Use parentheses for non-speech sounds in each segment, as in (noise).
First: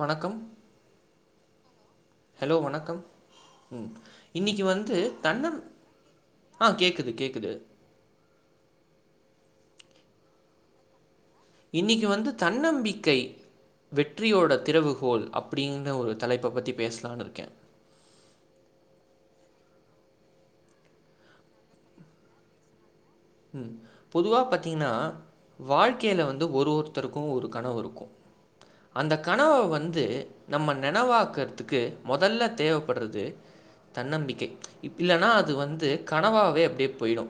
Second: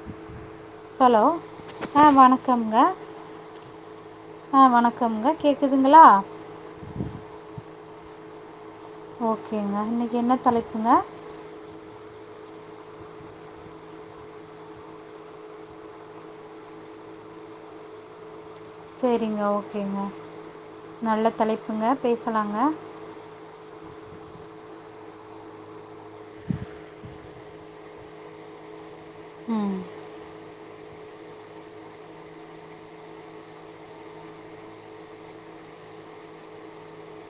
வணக்கம் ஹலோ ஆ ஹலோ வணக்கம்ங்க வணக்கம் ம் ஆ இன்னிக்கு வந்து வணக்கம்ங்க தன்னம் கேட்குதுங்களா ஆ கேக்குது கேக்குது ஓகேங்க இன்னிக்கு என்ன தலைப்புங்க இன்னைக்கு வந்து தன்னம்பிக்கை வெற்றியோட திறவுகோல் அப்டின்ற ஒரு தலைப்ப பத்தி பேசலான்னு இருக்கே சேரிங்க ஓகேங்க நல்ல தலைப்புங்க பேசலாங்க ம் பொதுவா பாத்தீங்கன்னா வாழ்க்கையில வந்து ஒரு ஒருத்தருக்கு ஒரு கனவு இருக்கு அந்த கன ம் வந்து நம்ம நெனைவாக்குறதுக்கு மொதல்ல தேவப்படுறது தன்னம்பிக்கை இல்லைன்னா அது வந்து கனவாவே அப்டியே போயிடு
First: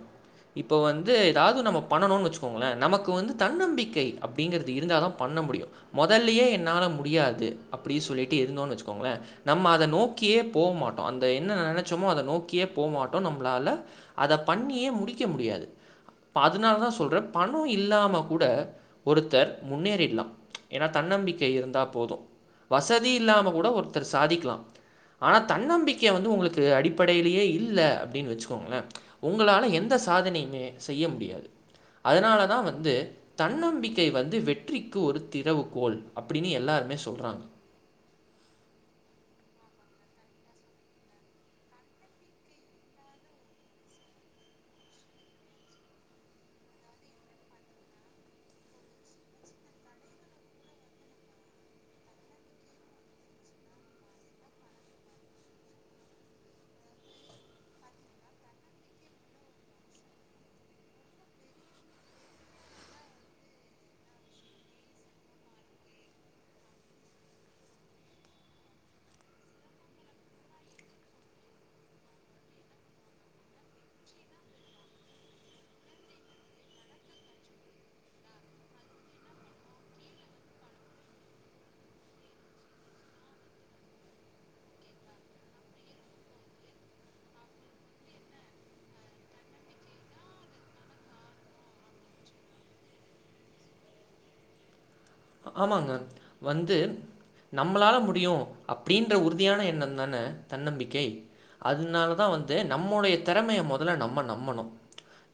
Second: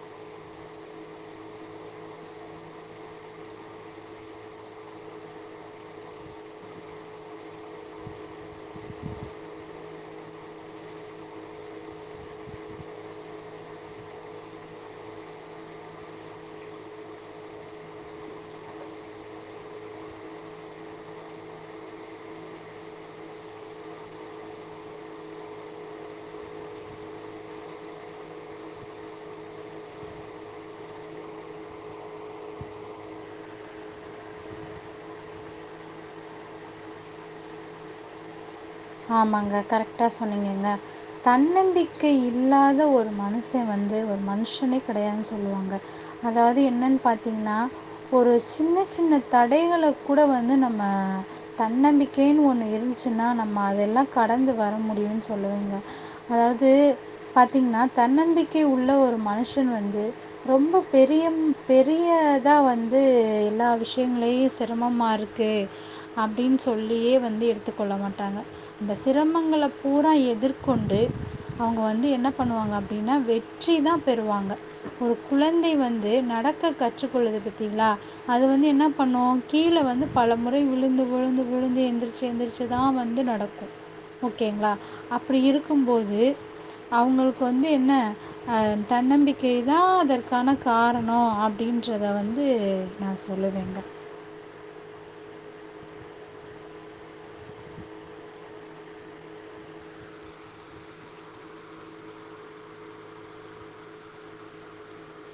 இப்போ வந்து ஏதாவது நம்ம பண்ணணுன்னு வச்சுக்கோங்களே நமக்கு வந்து தன்னம்பிக்கை அப்டிங்கிறது இருந்தாதா பண்ண முடியு மொதல்லயே என்னால முடியாது அப்டினு சொல்லிட்டு இருந்தோன்னு வச்சுக்கோங்களே நம்ம அத நோக்கியே போமாட்டோ அந்த என்ன நெனைச்சோமோ அத நோக்கியே போமாட்டோ நம்மளால அத பண்ணியே முடிக்க முடியாது இப்ப அதுனாலதா சொல்றே பணோ இல்லாம கூட ஒருத்தர் முன்னேறிட்லா ஏன்னா தன்னம்பிக்கை இருந்தா போதும் வசதி இல்லாம கூட ஒருத்தர் சாதிக்கலா ஆனா தன்னம்பிக்கைய வந்து உங்களுக்கு அடிப்படையிலேயே இல்ல அப்டின்னு வச்சுக்கோங்களே உங்களால எந்த சாதனையுமே செய்ய முடியாது அதனாலதா வந்து தன்னம்பிக்கை வந்து வெற்றிக்கு ஒரு திறவுகோல் அப்டின்னு எல்லாருமே சொல்றாங்க ஆமாங்க கரெக்ட்டா சொன்னிங்கங்க தன்னம்பிக்கை இல்லாத ஒரு மனுஷ வந்து ஒரு மனுஷனே கெடையாதுனு சொல்வாங்க அதாவது என்னன்னு பாத்தீங்கனா ஒரு சின்ன சின்ன தடைகளை கூட வந்து நம்ம தன்னம்பிக்கைன்னு ஒண்ணு இருந்துச்சுன்னா நம்ம அதெல்லா கடந்து வர முடியுனு சொல்லுவேங்க அதாவது பாத்தீங்கன்னா தன்னம்பிக்கை உள்ள ஒரு மனுஷன் வந்து ரொம்ப பெரிய பெரியதா வந்து எல்லா விஷயங்களையு சிரமமா இருக் க்கு அப்டின்னு சொல்லியே வந்து எடுத்துக்கொள்ள மாட் டாங்க அந்த சிரமங்கள பூரா எதிர்கொண்டு அவங்க வந்து என்ன பண்ணுவாங்க அப்டின்னா வெற்றிதா பெறுவாங்க ஒரு குழந்தை வந்து நடக்க கற்றுக்கொள்ளுது பாத்தீங்ளா அது வந்து என்ன பண்ணோ கீழ வந்து பல முறை விழுந்து விழுந்து விழுந்து எந்திரிச்சு எந்திரிச்சுதா வ வந்து நடக்கு ஒகேங்ளா அப்டி இருக்கும்போது அவங்களுக்கு வந்து என்ன அ தன்னம்பிக்கைதா அதற்கான காரணோ அப்டின்றத வந்து நா சொல்ல வேண்டா ஆமாங்க வந்து நம்பளால முடியு அப்டின்ற உறுதியான எண்ணம்தான தன்னம்பிக்கை அதனாலதா வந்து நம்முடைய திறமைய வந்து மொதல்ல நம்ம நம்பணு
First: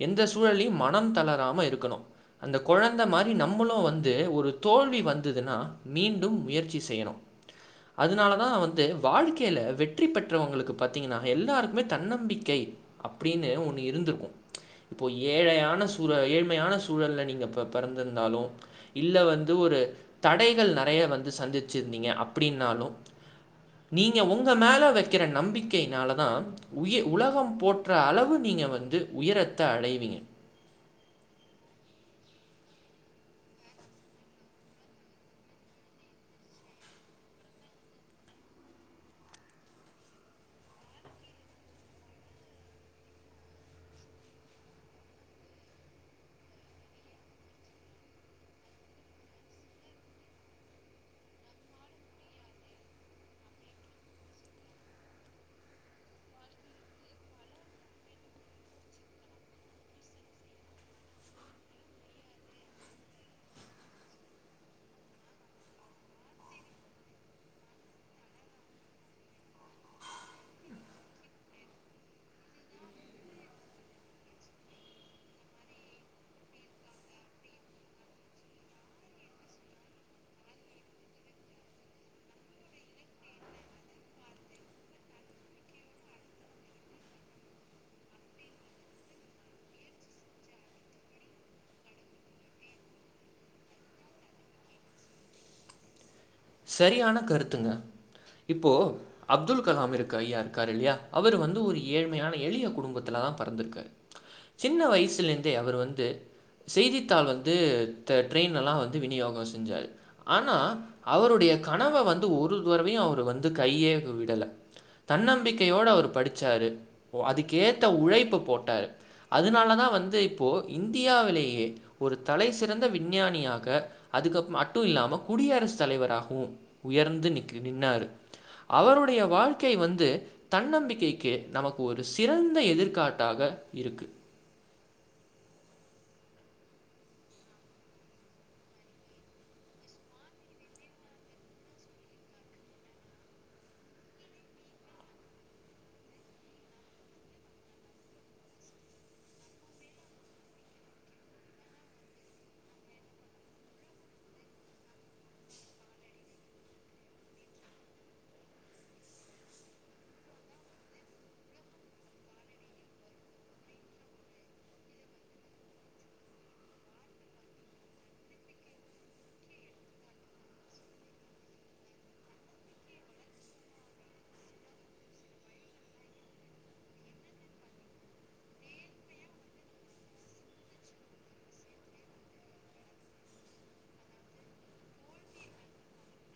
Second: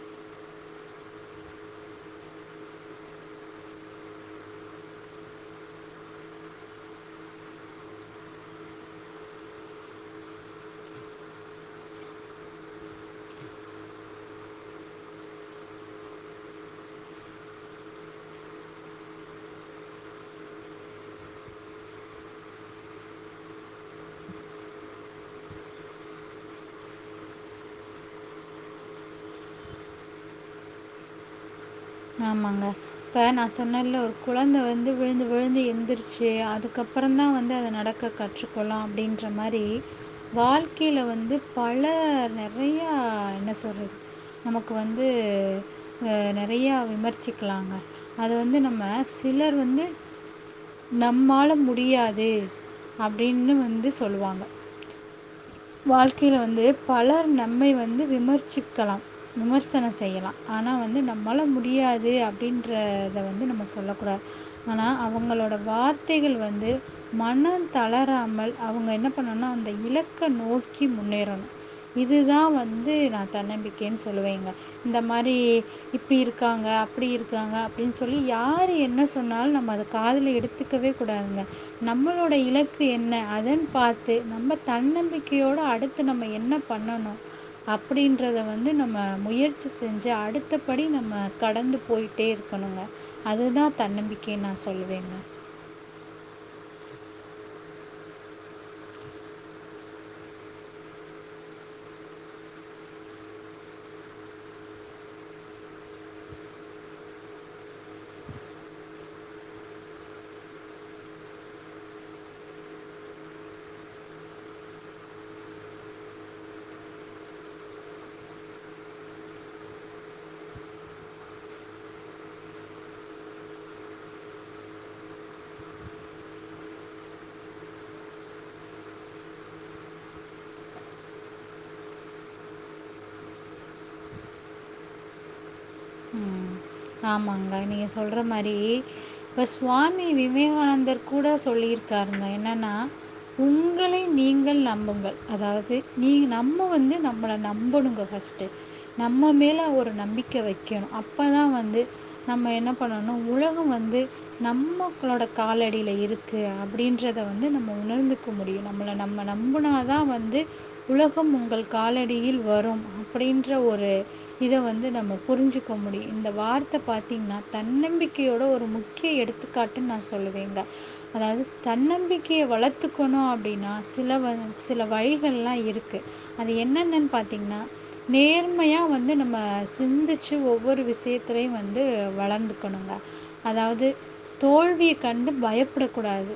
எந்த சூழலையும் மனம் தளராம இருக்கணும் அந்த கொழந்த மாரி நம்மளு வந்து ஒரு தோல்வி வந்துதுனா மீண்டும் முயற்சி செய்யனு அதுனாலதா வந்து வாழ்க்கையில வெற்றி பெற்றவங்களுக்கு பாத்தீங்கன்னா எல்லாருக்குமே தன்னம்பிக்கை அப்டின்னு ஒண்ணு இருந்துருக்கு இப்போ ஏழையான சூழ ஏழ்மையான சூழல்ல நீங்க பெ பெறந்திருந்தாலு இல்ல வந் து ஒரு தடைகள் நெறைய வந்து சந்திச்சிருந்தீங்க அப்டின்னாலு நீங்க உங்க மேலே வைக்கிற நம்பிக்கையினாலதா உய உலகம் போற்ற அளவு நீங்க வந்து உயரத்த அடைவீங்க ஆமாங்க இப்ப நா சொன்னேன்ல ஒரு குழந்தை வந்து விழுந்து விழுந்து எந்திருச்சு அதுக்கப்புறோ தா வந்து அத நடக் க கற்றுக்கொல்லா அப்டின்ற மாறி வாழ்க்கையில வந்து பல நெறய என்ன சொல்றது நமக்கு வந்து அ நெறய விமர்ச் சிக்கலாங்க அது வந்து நம்ம சிலர் வந்து நம்மால முடியாது அப்படின்னு வந்து சொல்லுவாங்க வாழ்க்கையில வந்து பலர் நம்மை வந்து விமர்சிக்கலாம் விமர்சனோ செய்யலா ஆனா வந்து நம்மால முடியாது அப்படின்றத வந்து நம்ம சொல்ல கூடாது ஆனா அவங்களோட வார்த்தைகள் வந்து மனம் தளராமல் அவங்க என்ன பண்ணுன்னா அந்த இலக்க நோக்கி முன்னேறணூ இதுதா வந்து நா தன்னம்பிக்கைன்னு சொல்லுவேங்க இந்த மாறி இப்டி இருக்காங்க அப்டி இருக்காங்க அப்படின்னு சொல்லி யாரு என்ன சொன்னாலும் நம்ம அதை காதல எடுத்துக் குவே கூடாதுங்க நம்மளோட இலக்கு என்ன அதன் பார்த்து நம்ம தன்னம் தன்நம்பிக்கையோட அடுத்து நம்ம என்ன பண்ணாணோ அப்படின்றத வந்து நம்ம முயற்சி செஞ்சு அடுத்தபடி நம்ம கடந்து போய் டே இருக்கணுங்க அதுதா தன்னம்பிக்கைன்னு நா சொல்லுவேங்க சரியான கருத்துங்க இப்போ அப்துல் கலாம் இருக்கு ஐயா இருக்கார் இல்லயா அவர் வந்து ஒரு ஏழ்மையான எளிய குடும்பத்துல தா பெறந்திருக்காரு சின்ன வயசுலேருந்தே அவர் வந்து செய்தித்தாள் வந்து த ட்ரெயின்லா வந்து விநியோகோ செஞ்சாரு ஆனா அவருடைய கனவு வந்து ஒரு தறவையும் அவரு வந்து கையே விடல தன்னம்பிக்கையோடு அவர் படிச்சாரு ப்பே அதுக்கேத்த உழைப்பு போட்டாரு அதனால தா வந்து இப்போ இந்தியாவிலேயே ஒரு தலை சிறந்த விஞ்ஞானியாக அதுக்குப் மட்டுந் இல்லாம குடியரசு குடியரசு தலைவராகவூ உயர்ந்து நிக்கு நின்னாரூ அவருடைய வாழ்க்கை வந்து தன்னம்பிக்கைக்கு நமக்கு ஒரு சிறந்த எதிர்காட்டாக இருக்கு ம் ஆமாங்க நீங்க சொல்ற மாரி இப்ப சுவாமி விவேங்கானந்தர் கூட சொல்லியிருக்காருங்க என்னன்னா உங்களை நீங்கள் நம்புங்கள் அதாவது நீ நம்ம வந்து நம்மளை நம்பணுங்க ஃபர்ஸ்ட் நம்ம மேல ஒரு நம்பிக்கை வைக்கணோ அப்பதா வந்து வே நம்ம என்ன பண்ணனோ உலகம் வந்து நம்மக்களோட காலடியில இருக்கு அப்படின்றத வந்து நம்ம உணர்ந்துக் முடியூ நம்ம நம்பனாதா வந்து உலகம் உங்கள் காலடியில் வரோ அப்படின்ற ஒரு இத வந்து நம்ம புரிஞ்சுக்க முடியூ இந்தப் வார்த்தை பாரத்தீங்கன்னா தன்னம்பிக்கையோட ஒரு முக்கிய எடுத்துக்காட்டுன்னு நா சொல்லுவேங்க அதாவது தன்னம்பிக்கையை வளர்த்துக்கணூ அப்படின்னா சில வ சில வழிகள்ல்லா இருக்கு அது என்னன்னன்னு பாத்தீங்கன்னா நேர்மையா வந்து நம்ம சிந்திச்சு ஒவ்வொரு விஷயத் துரை வந்து வளர்ந்துக்கணுங்க அதாவது தோல்விய கண்டு பயப்படக்கூடாது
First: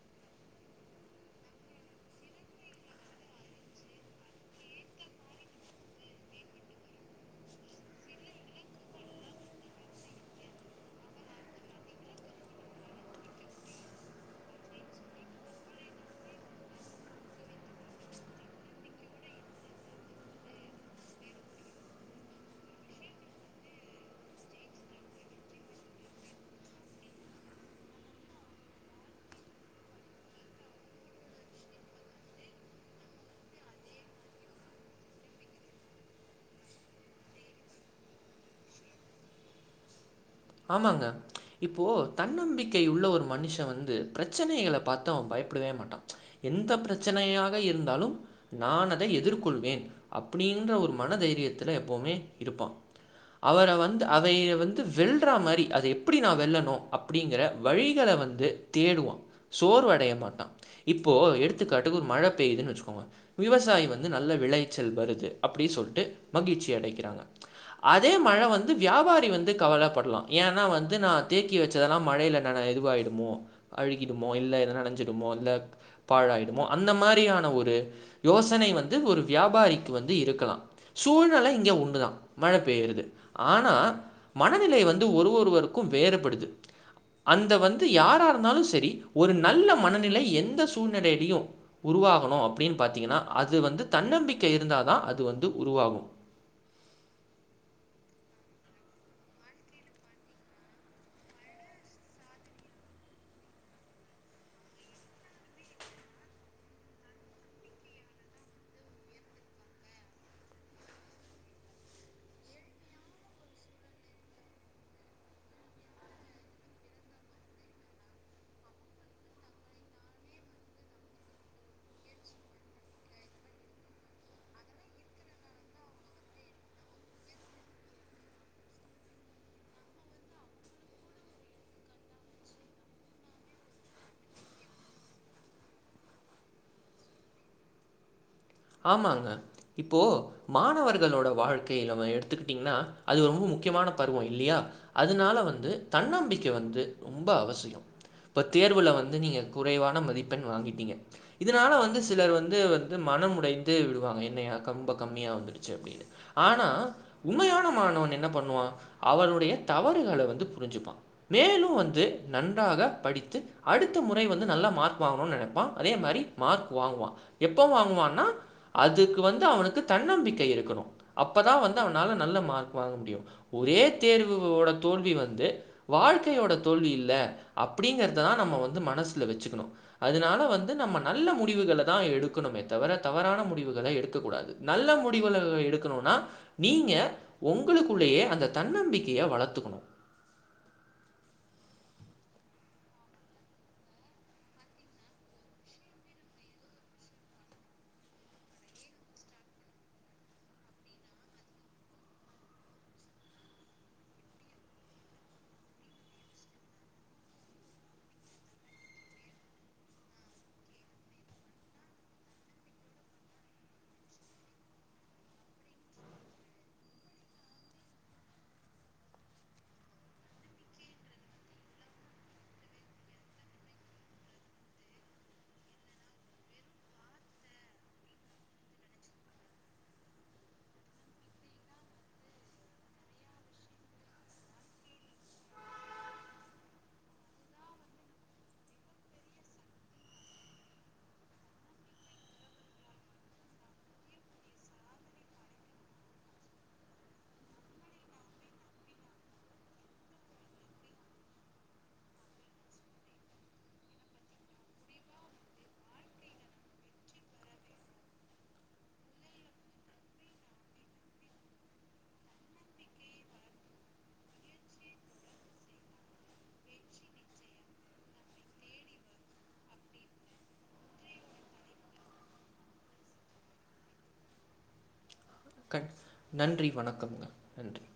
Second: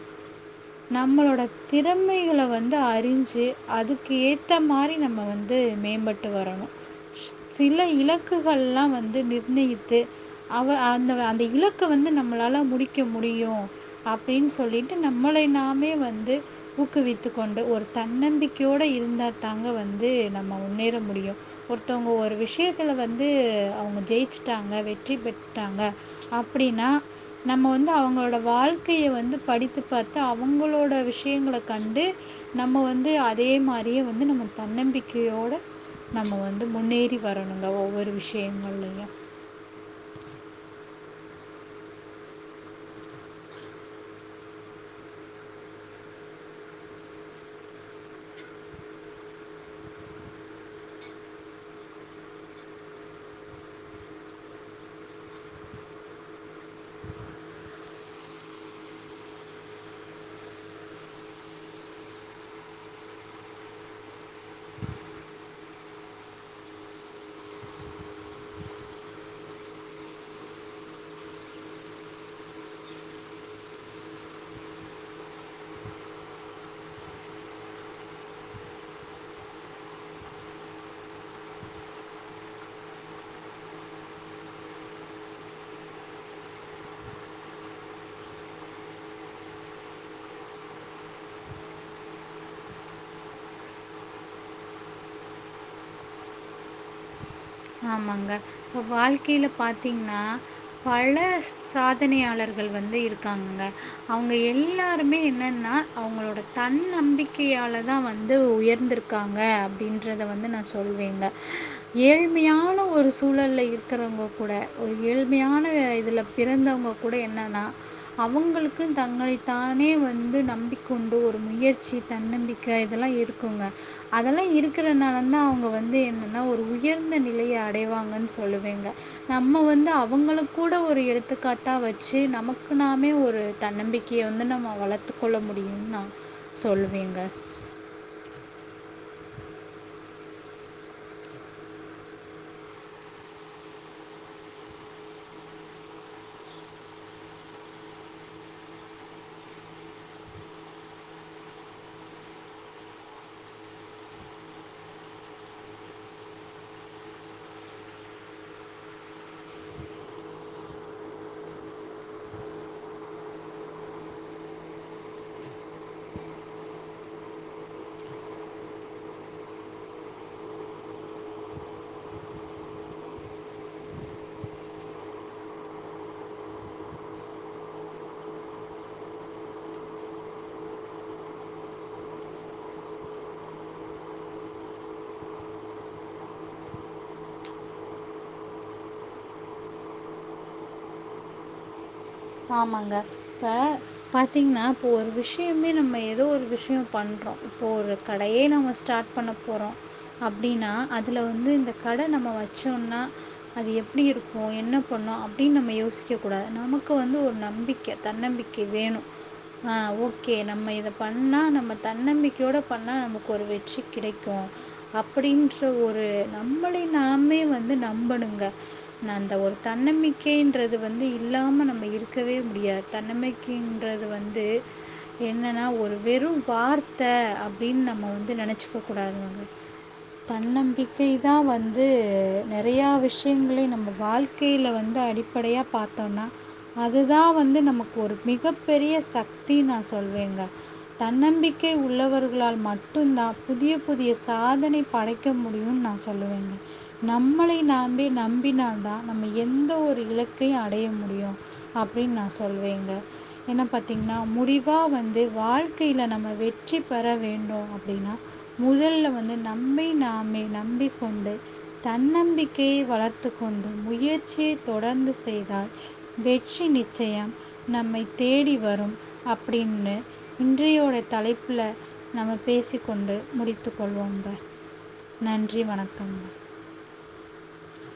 நம்மளோட திறமைகளை வந்து அறிஞ்சு அதுக்கு ஏத்த மாதிரி நம்ம வந்து மேம்படுத் வரணும் சில இலக்குகள்ல்லா வந்து நிர்ணயித் த்து அவ அந்த அந்த இலக்க வந்து நம்மளால முடிக்க முடியு அப்டின்னு சொல்லிட்டு நம்மளை நாமே வந்து ஊக்குவித்துக்க கொண்டு ஒரு தன்னம்பிக்கையோட இருந்தா தாங்க வந்து நம்ம முன்னேற முடியு ஒருத்தவங்க ஒரு விஷ்யத்துல வந்து அவுங்க ஜெயிச்சு டாங்க வெற்றி பெட்டாங்க அப்டின்னா நம்ம வந்து அவுங்களோட வாழ்க்கைய வந்து படித்து பாத்து அவுங்களோட விஷ்யங்க கண்டு நம்ம வந்து அதே மாரியே வந்து நம்ம தன்னம்பிக்கையோட நம்ம வந்து முன்னேறி வரணுங்க ஒவ்வொரு விஷ்யங்கள்லையு ஆமாங்க இப்போ தன்னம்பிக்கை உள்ள ஒரு மனுஷ வந்து ப்ரச்சனைகள பாத்து அவ பயப்படவே மாட்டா எந்த ப்ரச்சனையாக இருந்தாலு நா அதை எதிர்கொள்வே அப்டின்ற ஒரு மனதைரியத்துல எப்வுமே இருப்பா அவர வந்து அவை வந்து வெல் றா மாரி அதை எப்டி நா வெல்லணு அப்டிங்கற வழிகள வந்து தேடுவா சோர்வடைய மாட்டா இப்போ எடுத்துக்கட்டுக்கு ஒரு மழ பெய்துன்னு வச்சுக்கோங் விவசாயி வந்து நல்ல விளைச்சல் வருது அப்டி சொல்ட்டு மகிழ்ச்சி அடைக்கிறாங்க அதே மழ வந்து வியாபாரி வந்து கவலப்பட் டுலா ஏன்னா வந்து நா தேக்கி வச்சதெல்லா மழையில நன இதுவாயிடுமோ அழுகிடுமோ இல்ல ஏது நெனஞ்சிடுமோ இல்ல பாழாயிடுமோ அந்த மாதிரியான ஒரு யோசனை வந்து ஒரு வியாபாரிக்கு வந்து இருக்கலா சூழ்நெல இங்க ஒன்னுதா மழ பெய்யுரது ஆனா மனநிலை வந் து ஒரு ஒருவர்க்கு வேறுப்படுது அந்த வந்து யாரா இருந்தாலு செரி ஒரு நல்ல மனநிலை எந்த சூழ்நிலையிலியு உருவாகணு அப்டின்னு பாத்தீங்கன்னா அது வந்து தன்னம்பிக்கை இருந்தாதா அது வந்து உருவாகு ஆமாங்க இப்ப வாழ்க்கையில பாத்தீங்கன்னா பல சாதனையாளர்கள் வந்து இருக்காங்கங்க அவுங்க எல்லாருமே என்ன ஒரு தன்னம்பிக்கையால தா வந்து உயர்ந்திருக்காங்க அப்டின்றத வந்து நா சொல்வேங்க ஏழு (inaudible) ஒரு சூழலல்ல இருக்கிறவங்க கூட ஒரு ஏழ்மையான இதில பிறந்தவங்க கூட என்னன்னா அவுங்களுக்கு தங்களைத்தானே வந்து நம்பிக்கொண்டு ஒரு முயற்சி தன்னம்பிக் க இதெல்லா இருக்குங்க அதெல்லா இருக்கறனால தா அவுங்க வந்து என்னன்னா ஒரு உயர் ந்த நிலைய அடைவாங்கன்னு சொல்லுவேங்க நம்ம வந்து அவுங்கல கூட ஒரு எடுத்துக்காட்டா வச்சு நமக்கு நாமே ஒரு தன்னம்பிக் கிய வந்து நம்ம வளர்த்து கொள்ள முடியு நா சொல்லுவேங்க ஆமாங்க இப்போ மாணவர்களோட வாழ்க்கைய நம்ம எடுத்துக்கிட்டீங்கன்னா அது ரொம்ப முக்கியமான பருவோ இல்லியா அதனால வந்து தன்னம்பிக்கை வந்து ரொம்ப அவசியோ இப்ப தேர்வுல வந்து நீங்க குறைவான மதிப்பெண் வாங்கிட்டீங்க இதுனால வந்து சிலர் வந்து வந்து மனம் உடைந்து விடுவாங்க என்னாயா ரொம்ப கம்மியா வந்துருச்சு அப்டின்னு ஆனா உண்மையான மாணவன் என்ன பண்ணுவா அவருடைய தவறுகள வந்து புரிஞ்சுப்பா வேலு வந்து நன்றாக படித்து அடுத்த முறை வந்து நல்ல மார்க் வாங்கணு நெனைப்பா அதே மாதிரி மார்க் வாங்குவா எப்ப வாங்குவான்னா அதுக்கு வந்து அவனுக்கு தன்னம்பிக்கை இருக்கணு அப்பதா வந்து அவனால நல்ல மார்க் வாங்க முடியு ஒரே தேர்வோட தோல்வி வந்து வாழ்க்கையோட தோல்வி இல்ல அப்டிங்கறதா நம்ம வந்து மனசுல வச்சுக்கணு அதனால வந்து நம்ம நல்ல முடிவுகள தா எடுக்கணுமே தவர தவறான முடிவுகள எடுக்க கூடாது நல்ல முடிவுகள் எடுக்கணும்னா நீங்க உங்களுக்குள்ளயே அந்த தன்னம்பிக்கைய வளத்துக்கணு ஆமாங்க இப்ப பாத்தீங்கனா இப்போ ஒரு விஷயமே நம்ம ஏதோ ஒரு விஷயம் பண்றோ இப்போ ஒரு கடயே நம்ம ஸ்டாட் பண்ண போறோ அப்டின்னா அதுல வந்து இந்த கட நம்ம வச்சோம்னா அது எப்டி இருக்கு என்ன பண்ணு அப்டின் நம்ம யோசிக்க கூடாது நமக் க்கு வந்து ஒரு நம்பிக்க தன்னம்பிக்க வேனு ஆ ஓகே நம்ம இத பண்ணா நம்ம தன்னம்பிக்கையோட பண்ணா நமக்கு ஒரு வெற்றி கிடைக்கு அப்டீன்ற ஒரு நம்மளை நாமே வந்து நம்பணுங்க நா அந்த ஒரு தன்னம்பிக்கைன்றது வந்து இல்லாம நம்ம இருக்கவே முடியாது தன்னமைக்கின்றது வந்து என்னன்னா ஒரு வெறு வார்த்த அப்டின் நம்ம வந்து நெனச்சுக்க கூடாதுங்க தன்னம்பிக்கை தா வந்து நெறயா விஷயங்கள நம்ம வாழ்க்கையில வந்து அடிப்ப ப்படையா பாத்தோன்னா அதுதா வந்து நமக்கு ஒரு மிகப் பெரிய சக்தி நா சொல்லுவேங்க தன்னம்பிக்கை உள்ளவர்களால் மட்டுந்தான் புதிய புதிய சாதனை படை க்க முடியுன்னு நா சொல்லுவேங்க நம்மளை நாமே நம்பினால் தா நம்ம எந்த ஒரு இலக்கையு அடைய முடியு அப்டின் நா சொல்லுவேங்க என்ன பாத்தீங்னா முடிவா வந்து வாழ்க்கையில நம்ம வெற்றி பெற வேண்டு அப்டின்னா முதல்ல வந்து நம்மை நாமே நம்பிக் கொண்டு தன்னம்பிக்கையை வளர்த்து கொண்டு முயற்சியை தொடர்ந்து செய்தால் வெ ற்றி நிச்சயம் நம்மை தேடி வரும் அப்டின்னு இன்றையோட தலைப்புல நம்ம பேசிக் கொண்டு முடித்து கொள்வோங்க கண் நன்றி வணக்கம் நன்றி